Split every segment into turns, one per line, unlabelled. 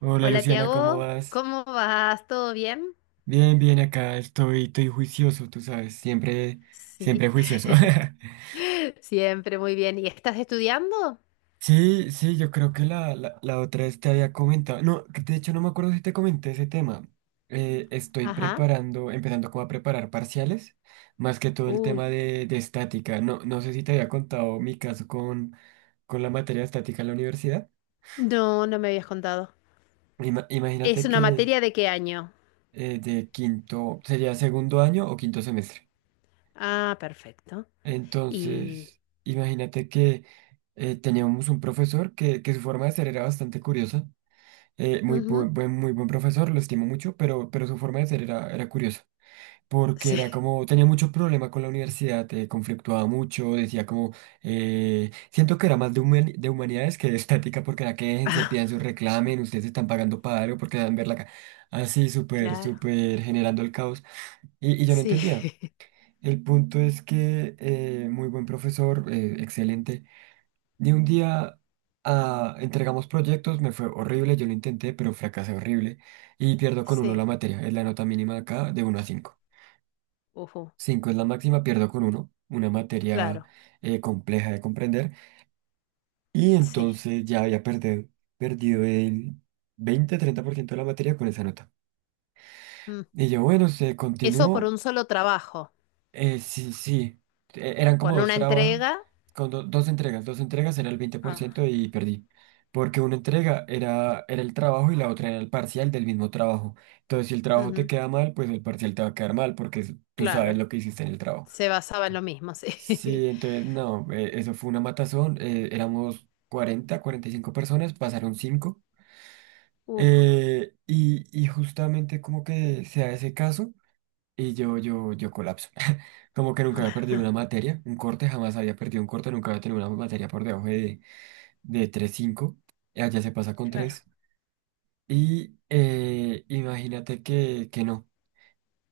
Hola
Hola
Luciana, ¿cómo
Tiago,
vas?
¿cómo vas? ¿Todo bien?
Bien, bien, acá estoy, estoy juicioso, tú sabes, siempre, siempre
Sí,
juicioso.
siempre muy bien. ¿Y estás estudiando?
Sí, sí, yo creo que la otra vez te había comentado, no, que de hecho no me acuerdo si te comenté ese tema. Estoy
Ajá.
preparando, empezando como a preparar parciales, más que todo el
Uy,
tema de estática. No, no sé si te había contado mi caso con la materia de estática en la universidad.
no, no me habías contado.
Ima-
¿Es
imagínate
una
que
materia de qué año?
de quinto, sería segundo año o quinto semestre.
Ah, perfecto. Y...
Entonces, imagínate que teníamos un profesor que su forma de ser era bastante curiosa. Eh, muy, bu-
ujú.
buen, muy buen profesor, lo estimo mucho, pero su forma de ser era curiosa. Porque
Sí.
era como, tenía mucho problema con la universidad, conflictuaba mucho, decía como, siento que era más de humanidades que de estática, porque era que déjense,
Ah,
pidan su reclamen, ustedes están pagando para algo, porque dan verla acá. Así, súper,
claro.
súper generando el caos. Y yo no
Sí,
entendía. El punto es que muy buen profesor, excelente. De un día entregamos proyectos, me fue horrible, yo lo intenté, pero fracasé horrible y pierdo con uno la
sí.
materia. Es la nota mínima acá, de uno a cinco.
Ujú.
Cinco es la máxima. Pierdo con uno una materia
Claro,
compleja de comprender, y
sí.
entonces ya había perdido el 20, 30% de la materia con esa nota.
Mm.
Y yo, bueno, se
¿Eso por
continuó.
un solo trabajo,
Sí, sí. Eran como
con
dos
una
trabajos,
entrega?
con dos entregas. Dos entregas era el veinte por
Ah,
ciento y perdí. Porque una entrega era el trabajo, y la otra era el parcial del mismo trabajo. Entonces, si el trabajo te
ujú.
queda mal, pues el parcial te va a quedar mal porque tú sabes
Claro,
lo que hiciste en el trabajo.
se basaba en lo mismo, sí.
Sí, entonces, no, eso fue una matazón. Éramos 40, 45 personas, pasaron cinco.
Uf,
Y justamente como que se da ese caso. Y yo colapso. Como que nunca había perdido una materia, un corte, jamás había perdido un corte, nunca había tenido una materia por debajo de 3.5. Y allá se pasa con
claro.
tres. Y imagínate que no,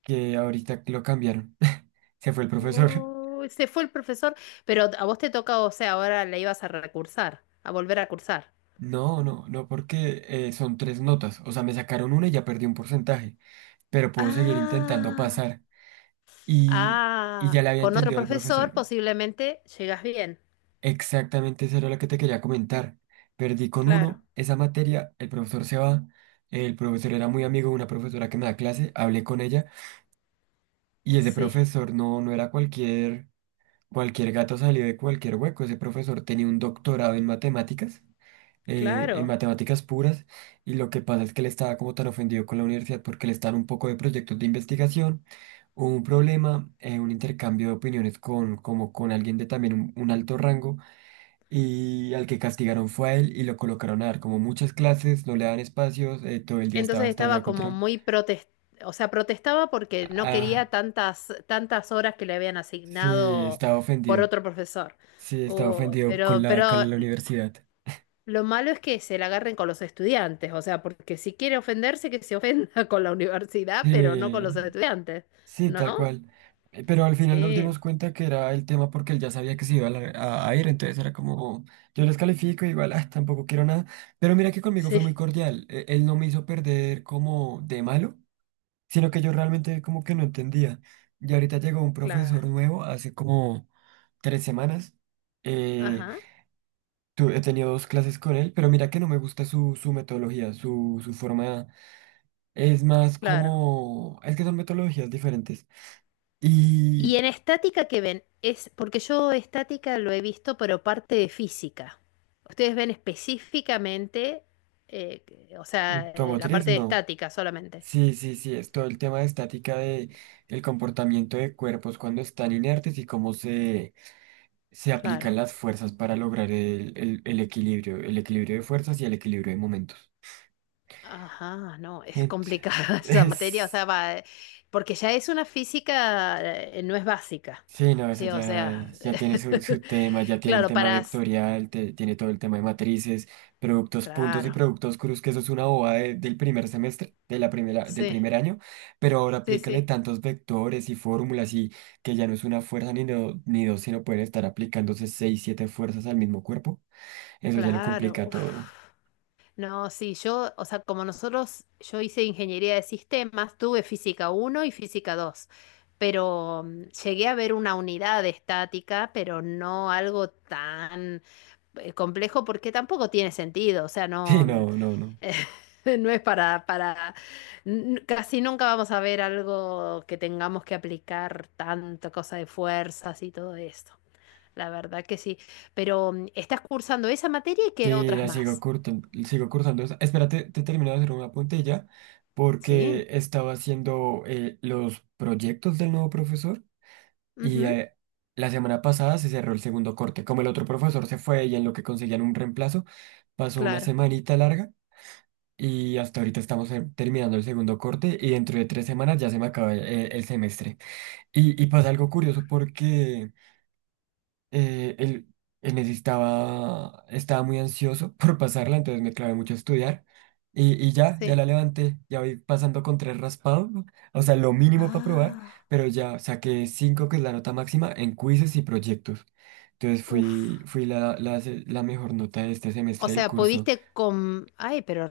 que ahorita lo cambiaron. Se fue el profesor.
Uy, se fue el profesor, pero a vos te toca, o sea, ahora la ibas a recursar, a volver a cursar.
No, no, no, porque son tres notas. O sea, me sacaron una y ya perdí un porcentaje. Pero puedo seguir intentando
Ah,
pasar. Y, y
ah,
ya le había
con otro
entendido al
profesor
profesor.
posiblemente llegas bien.
Exactamente, eso era lo que te quería comentar. Perdí con
Claro,
uno esa materia, el profesor se va, el profesor era muy amigo de una profesora que me da clase, hablé con ella, y ese
sí,
profesor no era cualquier gato salido de cualquier hueco. Ese profesor tenía un doctorado en matemáticas, en
claro.
matemáticas puras, y lo que pasa es que él estaba como tan ofendido con la universidad porque le estaban un poco de proyectos de investigación. Hubo un problema, un intercambio de opiniones como con alguien de también un alto rango. Y al que castigaron fue a él, y lo colocaron a dar como muchas clases, no le daban espacios, todo el día estaba
Entonces
estallado
estaba como
contra...
muy protest, o sea, protestaba porque no quería
Ah,
tantas, tantas horas que le habían
sí,
asignado
estaba
por
ofendido.
otro profesor.
Sí, estaba
Uy,
ofendido con la,
pero
con la universidad.
lo malo es que se la agarren con los estudiantes, o sea, porque si quiere ofenderse, que se ofenda con la universidad, pero no con los
Sí,
estudiantes,
sí,
¿no?
tal cual. Pero al final nos
Sí,
dimos cuenta que era el tema porque él ya sabía que se iba a ir, entonces era como, yo les califico, igual, ah, tampoco quiero nada. Pero mira que conmigo fue muy
sí,
cordial. Él no me hizo perder como de malo, sino que yo realmente como que no entendía. Y ahorita llegó un
claro.
profesor nuevo hace como 3 semanas. Eh,
Ajá,
He tenido dos clases con él, pero mira que no me gusta su metodología, su forma. Es más
claro.
como... Es que son metodologías diferentes.
Y
Y
en estática, que ven? Es porque yo estática lo he visto, pero parte de física. Ustedes ven específicamente, eh, o sea, la
automotriz,
parte de
no.
estática solamente.
Sí, sí, sí, es todo el tema de estática, de el comportamiento de cuerpos cuando están inertes y cómo se aplican
Claro.
las fuerzas para lograr el equilibrio, el equilibrio de fuerzas y el equilibrio de momentos.
Ajá, no, es
Ent-
complicada esa materia, o
es-
sea, va, porque ya es una física, no es básica,
sí, no, eso
sí, o
ya,
sea,
ya tiene su tema, ya tiene el
claro,
tema
para, s-
vectorial, tiene todo el tema de matrices, productos puntos y
claro,
productos cruz, que eso es una bobada del primer semestre, de la primera, del
sí,
primer año, pero ahora
sí,
aplícale
sí,
tantos vectores y fórmulas, y que ya no es una fuerza ni dos, sino pueden estar aplicándose seis, siete fuerzas al mismo cuerpo. Eso ya lo
claro,
complica todo.
uf. No, sí, yo, o sea, como nosotros, yo hice ingeniería de sistemas, tuve física uno y física 2, pero mm, llegué a ver una unidad de estática, pero no algo tan complejo porque tampoco tiene sentido, o sea,
Sí,
no... mm.
no, no, no.
No es para, n- casi nunca vamos a ver algo que tengamos que aplicar tanto, cosa de fuerzas y todo esto. La verdad que sí. Pero mm, estás cursando esa materia y qué
Sí,
otras más.
sigo cursando. Espérate, te termino de hacer una puntilla
Sí.
porque estaba haciendo los proyectos del nuevo profesor, y
Ujú,
la semana pasada se cerró el segundo corte. Como el otro profesor se fue y en lo que conseguían un reemplazo, pasó una
claro.
semanita larga, y hasta ahorita estamos terminando el segundo corte, y dentro de 3 semanas ya se me acaba el semestre. Y pasa algo
Uf,
curioso porque eh, él, él necesitaba, estaba muy ansioso por pasarla, entonces me clavé mucho a estudiar. Y ya
sí.
la levanté, ya voy pasando con tres raspados, ¿no? O sea, lo mínimo para probar,
Ah,
pero ya saqué cinco, que es la nota máxima, en quizzes y proyectos. Entonces fui,
uf.
fui la, la, se- la mejor nota de este
O
semestre del
sea,
curso.
pudiste con... Ay, pero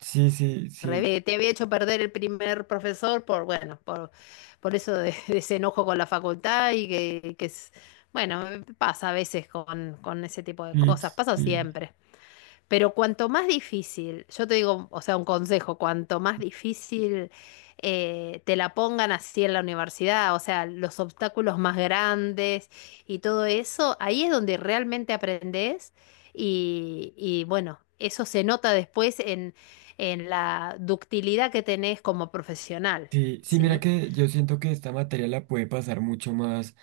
Sí, sí, sí,
revés, te había hecho perder el primer profesor por, bueno, por eso de, de ese enojo con la facultad y que es, bueno, pasa a veces con ese tipo de
sí,
cosas, pasa
sí.
siempre. Pero cuanto más difícil, yo te digo, o sea, un consejo, cuanto más difícil te la pongan así en la universidad, o sea, los obstáculos más grandes y todo eso, ahí es donde realmente aprendes y bueno, eso se nota después en la ductilidad que tenés como profesional,
Sí, sí, mira
¿sí?
que yo siento que esta materia la puede pasar mucho más,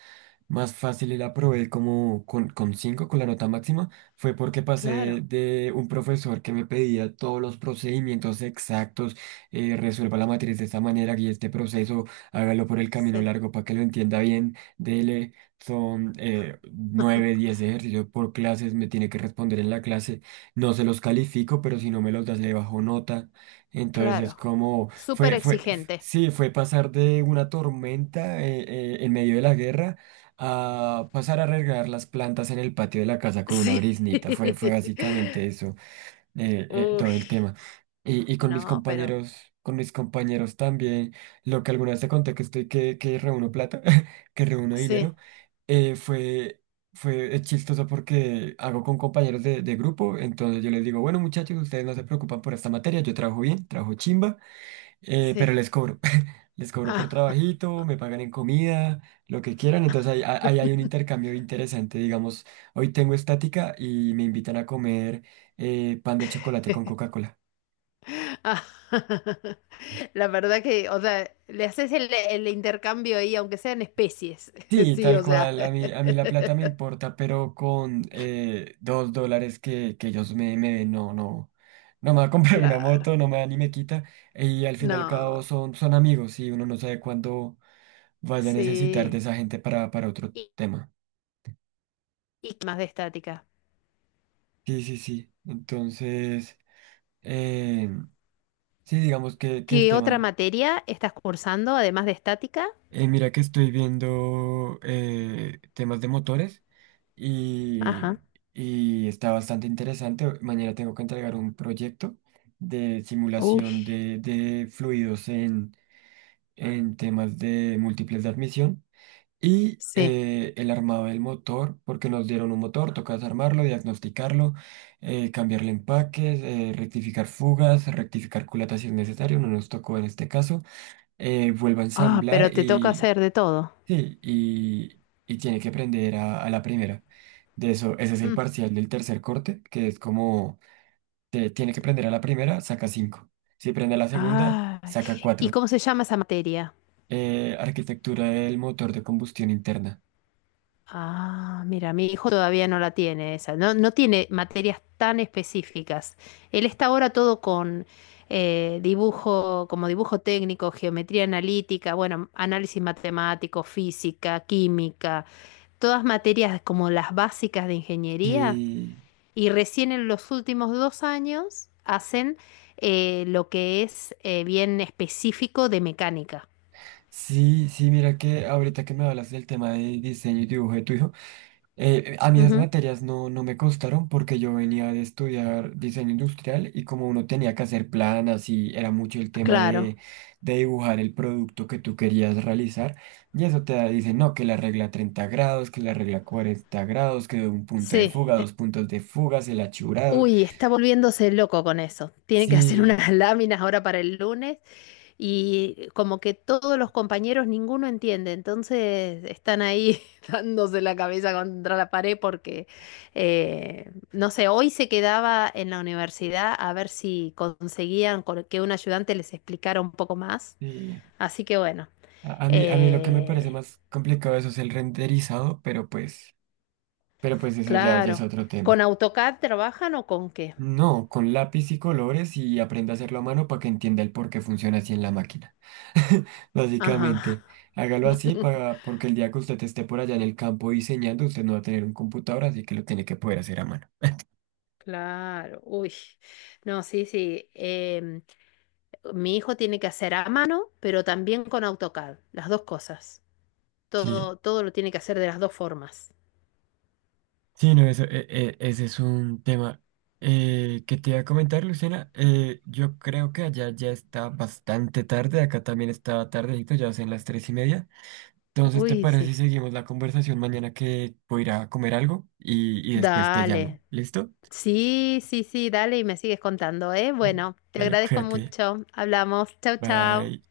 más fácil, y la probé como con 5, con la nota máxima. Fue porque pasé
Claro,
de un profesor que me pedía todos los procedimientos exactos, resuelva la matriz de esta manera, guíe este proceso, hágalo por el camino
sí,
largo para que lo entienda bien. Dele, son 9, 10 ejercicios por clases, me tiene que responder en la clase. No se los califico, pero si no me los das, le bajo nota. Entonces es
claro.
como...
Súper exigente.
Sí, fue pasar de una tormenta en medio de la guerra, a pasar a regar las plantas en el patio de la casa con una
Sí.
briznita. Fue básicamente eso,
Uy,
todo el tema. Y
no, pero
con mis compañeros también, lo que alguna vez te conté que reúno plata, que reúno
sí.
dinero, fue, fue chistoso porque hago con compañeros de grupo. Entonces yo les digo, bueno muchachos, ustedes no se preocupan por esta materia, yo trabajo bien, trabajo chimba. Eh,
Sí.
pero les cobro, les cobro por
Ah.
trabajito, me pagan en comida, lo que quieran. Entonces ahí hay un intercambio interesante, digamos, hoy tengo estática y me invitan a comer pan de chocolate con Coca-Cola.
Ah. La verdad que, o sea, le haces el intercambio ahí, aunque sean especies.
Sí,
Sí,
tal
o sea,
cual, a mí la plata me importa, pero con $2 que ellos me den, no, no, no me va a comprar una
claro.
moto, no me da ni me quita, y al fin y al
No,
cabo son amigos, y uno no sabe cuándo vaya a necesitar de
sí.
esa gente para otro
¿Y,
tema.
y qué más de estática?
Sí, sí, sí. Entonces, eh, sí, digamos que el
¿Qué otra
tema.
materia estás cursando además de estática?
Mira que estoy viendo temas de motores, y,
Ajá.
y está bastante interesante. Mañana tengo que entregar un proyecto de
Uy,
simulación de fluidos en temas de múltiples de admisión. Y
sí.
él armaba el motor, porque nos dieron un motor, tocas armarlo, diagnosticarlo, cambiarle empaques, rectificar fugas, rectificar culatas si es necesario, no nos tocó en este caso. Vuelve a
Ah,
ensamblar,
pero te toca
y
hacer de todo.
sí, y tiene que aprender a la primera. De eso, ese es el
Mm.
parcial del tercer corte, que es como, tiene que prender a la primera, saca cinco. Si prende a la segunda,
Ah.
saca
¿Y
cuatro.
cómo se llama esa materia?
Arquitectura del motor de combustión interna.
Ah, mira, mi hijo todavía no la tiene esa, no, no tiene materias tan específicas. Él está ahora todo con dibujo, como dibujo técnico, geometría analítica, bueno, análisis matemático, física, química, todas materias como las básicas de ingeniería.
Sí.
Y recién en los últimos dos años hacen lo que es bien específico de mecánica.
Sí, sí, mira que ahorita que me hablas del tema de diseño y dibujo de tu hijo. A mí esas
Ujú.
materias no me costaron porque yo venía de estudiar diseño industrial, y como uno tenía que hacer planas y era mucho el tema
Claro,
de dibujar el producto que tú querías realizar, y eso te dice, no, que la regla 30 grados, que la regla 40 grados, que un punto de
sí.
fuga, dos puntos de fuga, el achurado.
Uy, está volviéndose loco con eso. Tiene que hacer
Sí,
unas láminas ahora para el lunes y como que todos los compañeros, ninguno entiende. Entonces están ahí dándose la cabeza contra la pared porque, no sé, hoy se quedaba en la universidad a ver si conseguían con- que un ayudante les explicara un poco más.
sí.
Así que bueno,
A mí lo que me parece
eh,
más complicado de eso es el renderizado, pero pues... Pero pues eso ya es
claro.
otro
¿Con
tema.
AutoCAD trabajan o con qué?
No, con lápiz y colores, y aprenda a hacerlo a mano para que entienda el por qué funciona así en la máquina.
Ajá.
Básicamente, hágalo así para, porque el día que usted esté por allá en el campo diseñando, usted no va a tener un computador, así que lo tiene que poder hacer a mano.
Claro, uy, no, sí, sí. Mi hijo tiene que hacer a mano, pero también con AutoCAD, las dos cosas.
Sí,
Todo, todo lo tiene que hacer de las dos formas.
sí, no, eso, ese es un tema que te iba a comentar, Luciana. Yo creo que allá ya está bastante tarde, acá también está tardecito, ya son las 3:30. Entonces, ¿te
Uy,
parece
sí.
si seguimos la conversación mañana, que voy a ir a comer algo, y después te llamo?
Dale.
¿Listo?
Sí, sí, sí, dale y me sigues contando, ¿eh? Bueno, te
Dale,
agradezco
cuídate.
mucho. Hablamos. Chau, chau.
Bye.